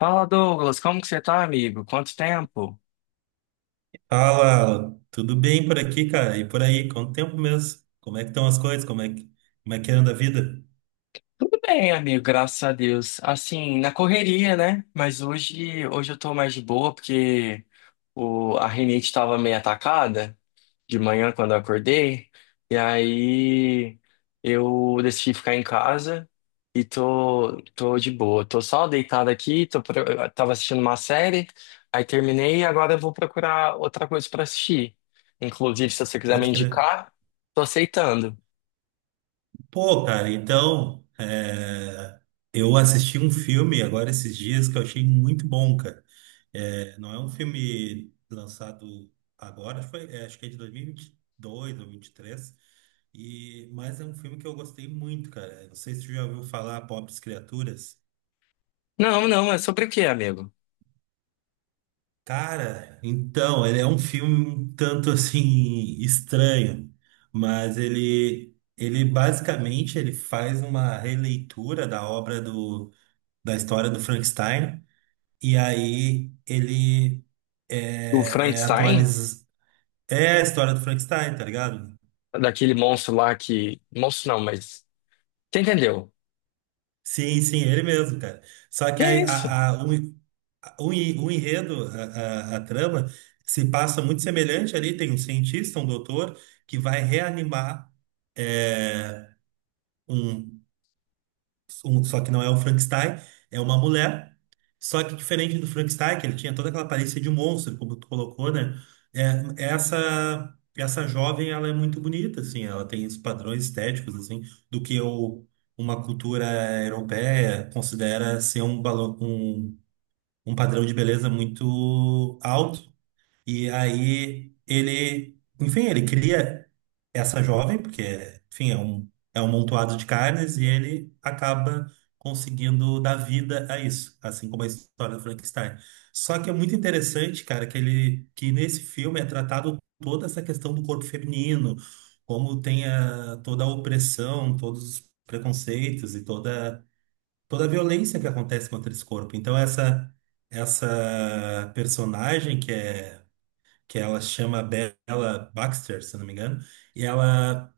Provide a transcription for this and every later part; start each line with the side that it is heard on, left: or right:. left: Fala, Douglas, como que você tá, amigo? Quanto tempo?
right: Fala, Alan. Tudo bem por aqui, cara? E por aí? Quanto tempo mesmo? Como é que estão as coisas? Como é que anda a vida?
left: Tudo bem, amigo, graças a Deus. Assim, na correria, né? Mas hoje eu tô mais de boa porque a rinite estava meio atacada de manhã quando eu acordei. E aí eu decidi ficar em casa e tô de boa. Tô só deitado aqui, eu tava assistindo uma série, aí terminei e agora eu vou procurar outra coisa pra assistir. Inclusive, se você quiser me
right: Pode crer.
left: indicar, tô aceitando.
right: Pô, cara, então, é, eu assisti um filme agora esses dias que eu achei muito bom, cara. Não é um filme lançado agora, acho que é de 2022 ou 2023, mas é um filme que eu gostei muito, cara. Não sei se tu já ouviu falar, Pobres Criaturas.
left: Não, não, é sobre o que, amigo?
right: Cara, então, ele é um filme um tanto assim estranho, mas ele basicamente ele faz uma releitura da história do Frankenstein, e aí ele
left: O
right: é
left: Frankenstein,
right: atualiza é a história do Frankenstein, tá ligado?
left: daquele monstro lá que. Monstro não, mas. Você entendeu?
right: Sim, sim, ele mesmo, cara. Só
left: Que
right: que
left: é isso?
right: a- o O, en- O enredo, a trama, se passa muito semelhante ali. Tem um cientista, um doutor, que vai reanimar é, um, Só que não é um Frankenstein, é uma mulher. Só que diferente do Frankenstein, que ele tinha toda aquela aparência de monstro, como tu colocou, né? Essa jovem, ela é muito bonita, assim. Ela tem os padrões estéticos, assim, do que o, uma cultura europeia considera ser um balão. Um padrão de beleza muito alto. E aí ele, enfim, ele cria essa jovem, porque, enfim, é um montoado de carnes, e ele acaba conseguindo dar vida a isso, assim como a história do Frankenstein. Só que é muito interessante, cara, que ele, que nesse filme é tratado toda essa questão do corpo feminino, como tem toda a opressão, todos os preconceitos e toda a violência que acontece contra esse corpo. Então essa personagem que é que ela chama Bella Baxter, se não me engano, e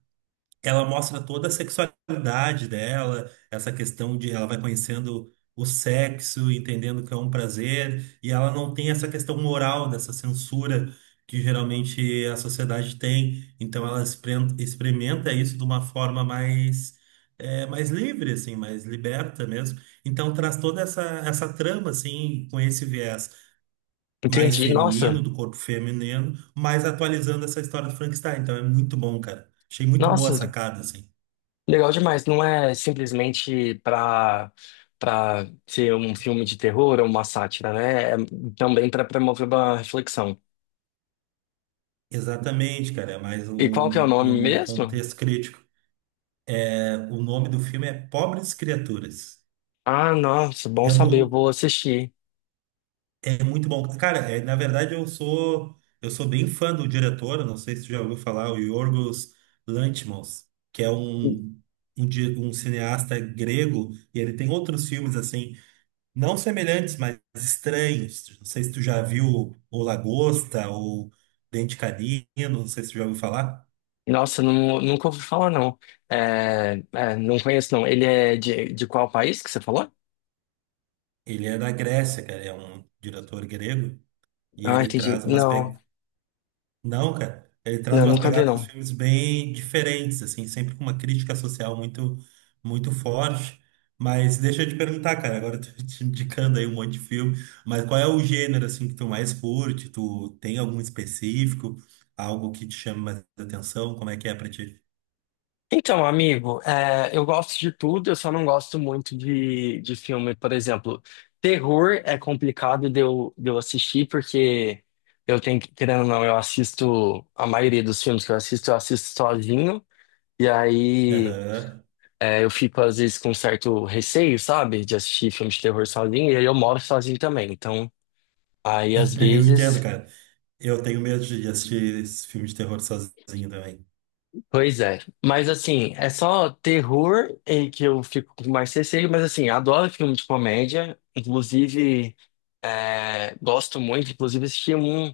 right: ela mostra toda a sexualidade dela, essa questão de ela vai conhecendo o sexo, entendendo que é um prazer, e ela não tem essa questão moral dessa censura que geralmente a sociedade tem. Então ela experimenta isso de uma forma mais mais livre, assim, mais liberta mesmo. Então traz toda essa trama assim com esse viés mais
left: Entendi.
right: feminino
left: Nossa,
right: do corpo feminino, mas atualizando essa história do Frankenstein. Então é muito bom, cara. Achei muito boa a
left: nossa,
right: sacada, assim.
left: legal demais. Não é simplesmente pra ser um filme de terror ou uma sátira, né? É também pra promover uma reflexão.
right: Exatamente, cara, é mais
left: E qual que é o
right: um,
left: nome
right: num
left: mesmo?
right: contexto crítico. É, o nome do filme é Pobres Criaturas.
left: Ah, nossa, bom
right: É, um
left: saber, eu
right: do,
left: vou assistir.
right: é muito bom. Cara, é, na verdade eu sou bem fã do diretor, eu não sei se tu já ouviu falar, o Yorgos Lanthimos, que é um cineasta grego, e ele tem outros filmes assim, não semelhantes, mas estranhos. Não sei se tu já viu O Lagosta ou Dente Canino, não sei se tu já ouviu falar.
left: Nossa, não, nunca ouvi falar, não. Não conheço, não. Ele é de qual país que você falou?
right: Ele é da Grécia, cara, é um diretor grego e
left: Ah,
right: ele
left: entendi.
right: traz umas
left: Não.
right: pe... Não, cara, ele traz
left: Não,
right: umas
left: nunca vi,
right: pegadas dos
left: não.
right: filmes bem diferentes, assim, sempre com uma crítica social muito forte. Mas deixa eu te perguntar, cara, agora eu tô te indicando aí um monte de filme, mas qual é o gênero assim que tu mais curte? Tu tem algum específico, algo que te chama mais atenção? Como é que é pra ti?
left: Então, amigo, eu gosto de tudo, eu só não gosto muito de filme, por exemplo. Terror é complicado de eu assistir, porque eu tenho que, querendo ou não, eu assisto, a maioria dos filmes que eu assisto sozinho, e aí
right: Aham.
left: eu fico, às vezes, com certo receio, sabe, de assistir filme de terror sozinho, e aí eu moro sozinho também, então, aí, às
right: Eu entendo,
left: vezes.
right: cara. Eu tenho medo de assistir esse filme de terror sozinho também.
left: Pois é, mas assim, é só terror em que eu fico com mais receio, mas assim, adoro filme de comédia, inclusive gosto muito, inclusive assisti um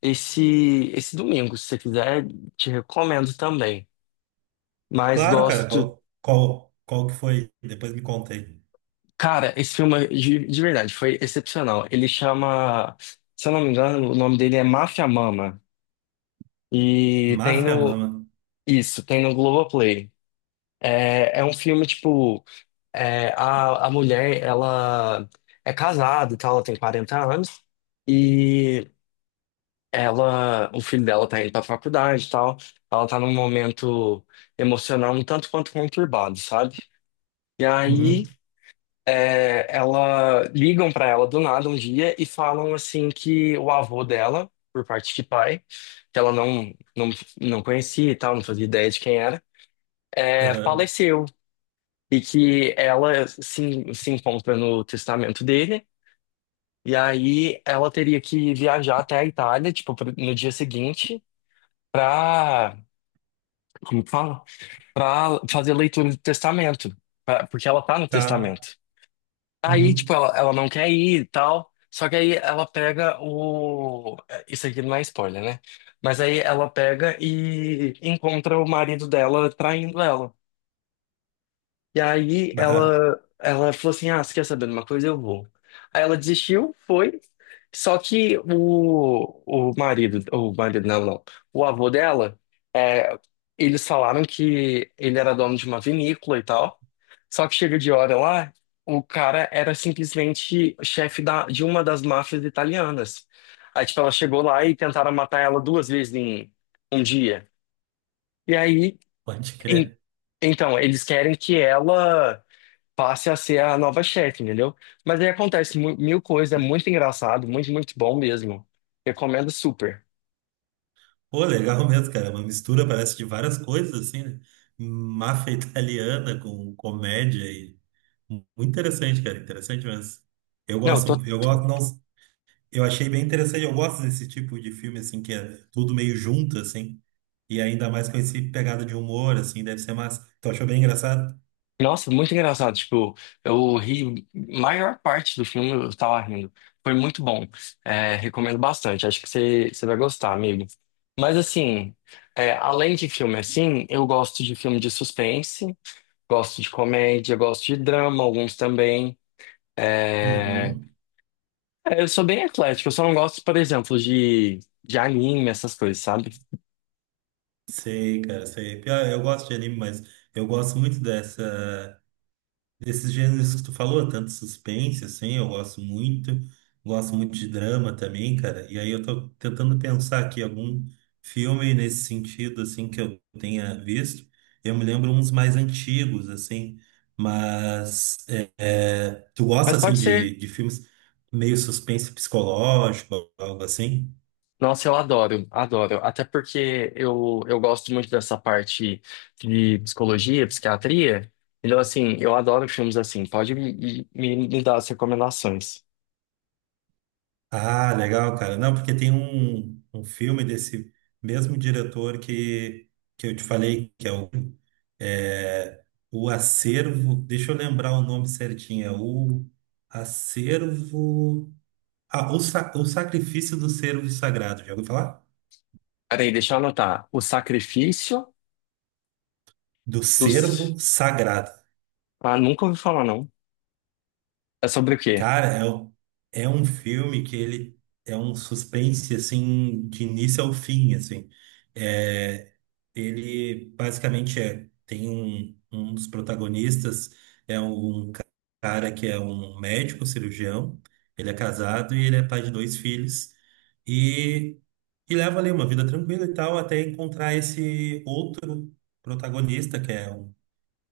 left: esse domingo, se você quiser, te recomendo também. Mas
right: Claro, cara,
left: gosto,
right: qual que foi? Depois me contei.
left: cara, esse filme de verdade foi excepcional. Ele chama, se eu não me engano, o nome dele é Mafia Mama e tem
right: Máfia
left: no,
right: Mama.
left: isso, tem no Globoplay. É, é um filme, tipo. É, a mulher, ela é casada e tal, ela tem 40 anos, e ela, o filho dela tá indo pra faculdade e tal, ela tá num momento emocional um tanto quanto conturbado, sabe? E aí,
right: Uhum.
left: é, ela, ligam pra ela do nada um dia e falam, assim, que o avô dela, por parte de pai, que ela não, não conhecia e tal, não fazia ideia de quem era, é,
right: Aham.
left: faleceu. E que ela se encontra no testamento dele, e aí ela teria que viajar até a Itália, tipo, pro- no dia seguinte, pra, como que fala? Pra fazer a leitura do testamento, pra- porque ela tá no
right: Tá.
left: testamento. Aí, tipo,
right: Uhum.
left: ela não quer ir e tal, só que aí ela pega o... Isso aqui não é spoiler, né? Mas aí ela pega e encontra o marido dela traindo ela. E aí
right: Bah,
left: ela falou assim: Ah, você quer saber de uma coisa? Eu vou. Aí ela desistiu, foi. Só que o, não, não. O avô dela, é, eles falaram que ele era dono de uma vinícola e tal. Só que chega de hora lá, o cara era simplesmente chefe de uma das máfias italianas. Aí, tipo, ela chegou lá e tentaram matar ela duas vezes em um dia. E aí,
right: pode
left: em-
right: crer.
left: então, eles querem que ela passe a ser a nova chefe, entendeu? Mas aí acontece mu- mil coisas, é muito engraçado, muito, muito bom mesmo. Recomendo super.
right: Pô, legal mesmo, cara. Uma mistura, parece, de várias coisas, assim, né? Máfia italiana com comédia e... Muito interessante, cara. Interessante mesmo.
left: Não, eu tô.
right: Eu gosto, não, eu achei bem interessante. Eu gosto desse tipo de filme, assim, que é tudo meio junto, assim. E ainda mais com esse pegada de humor, assim, deve ser massa. Tu achou bem engraçado?
left: Nossa, muito engraçado. Tipo, eu ri, maior parte do filme eu tava rindo. Foi muito bom. É, recomendo bastante. Acho que você vai gostar, amigo. Mas assim, é, além de filme assim, eu gosto de filme de suspense, gosto de comédia, gosto de drama, alguns também. É,
right: Uhum.
left: É, eu sou bem eclético, eu só não gosto, por exemplo, de anime, essas coisas, sabe?
right: Sei, cara, sei. Pior, eu gosto de anime, mas eu gosto muito dessa. Desses gêneros que tu falou, tanto suspense, assim, eu gosto muito. Gosto muito de drama também, cara. E aí eu tô tentando pensar aqui algum filme nesse sentido, assim, que eu tenha visto. Eu me lembro uns mais antigos, assim. Tu gosta,
left: Mas
right: assim,
left: pode ser.
right: de filmes meio suspense psicológico, algo assim?
left: Nossa, adoro. Até porque eu gosto muito dessa parte de psicologia, psiquiatria. Então, assim, eu adoro filmes assim. Pode me dar as recomendações.
right: Ah, legal, cara. Não, porque tem um filme desse mesmo diretor que eu te falei, que é o, é, o Acervo. Deixa eu lembrar o nome certinho. É o Acervo. O Sacrifício do Cervo Sagrado. Já ouviu falar?
left: Peraí, deixa eu anotar. O Sacrifício
right: Do
left: dos...
right: Cervo Sagrado.
left: Ah, nunca ouvi falar, não. É sobre o quê?
right: Cara, é, o- é um filme que ele é um suspense, assim, de início ao fim, assim. É, ele basicamente é, tem um dos protagonistas, é um ca- cara que é um médico cirurgião, ele é casado e ele é pai de dois filhos, e, e leva ali uma vida tranquila e tal, até encontrar esse outro protagonista, que é um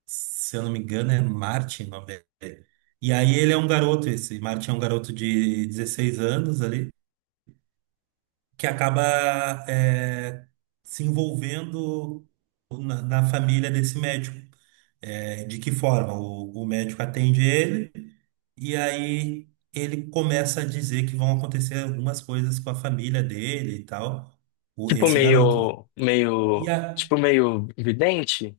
right: se eu não me engano, é Martin o nome dele. E aí ele é um garoto, esse Martin é um garoto de 16 anos ali, que acaba é, se envolvendo na família desse médico. É, de que forma? O médico atende ele, e aí ele começa a dizer que vão acontecer algumas coisas com a família dele e tal,
left: Tipo
right: esse garoto, né?
left: meio...
right: E
left: meio...
right: a,
left: Tipo meio vidente?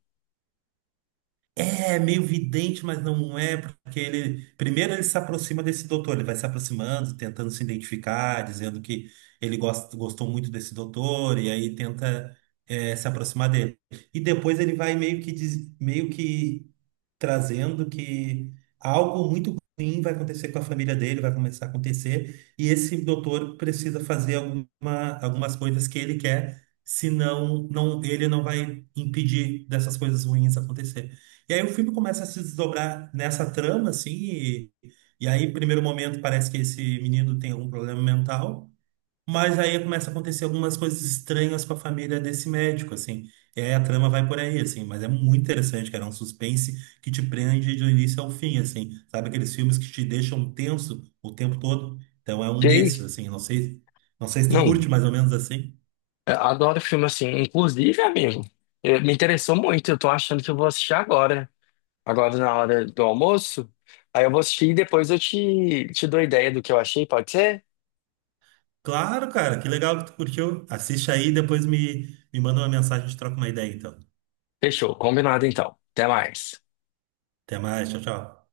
right: é meio vidente, mas não é, porque ele. Primeiro ele se aproxima desse doutor, ele vai se aproximando, tentando se identificar, dizendo que gostou muito desse doutor, e aí tenta se aproximar dele. E depois ele vai meio que, meio que trazendo que algo muito ruim vai acontecer com a família dele, vai começar a acontecer, e esse doutor precisa fazer algumas coisas que ele quer, senão não, ele não vai impedir dessas coisas ruins e aí o filme começa a se desdobrar nessa trama, assim, e aí, primeiro momento, parece que esse menino tem algum problema mental, mas aí começa a acontecer algumas coisas estranhas com a família desse médico, assim. E aí a trama vai por aí, assim, mas é muito interessante, cara, é um suspense que te prende do início ao fim, assim. Sabe aqueles filmes que te deixam tenso o tempo todo? Então é um
left: Sei.
right: desses, assim, não sei, não sei se tu
left: Não.
right: curte mais ou menos assim.
left: Eu adoro filme assim. Inclusive, amigo, eh, me interessou muito. Eu tô achando que eu vou assistir agora. Agora na hora do almoço. Aí eu vou assistir e depois eu te dou ideia do que eu achei, pode ser?
right: Claro, cara, que legal que tu curtiu. Assiste aí, depois me manda uma mensagem, a gente troca uma ideia, então.
left: Fechou, combinado então. Até mais.
right: Até mais, tchau, tchau.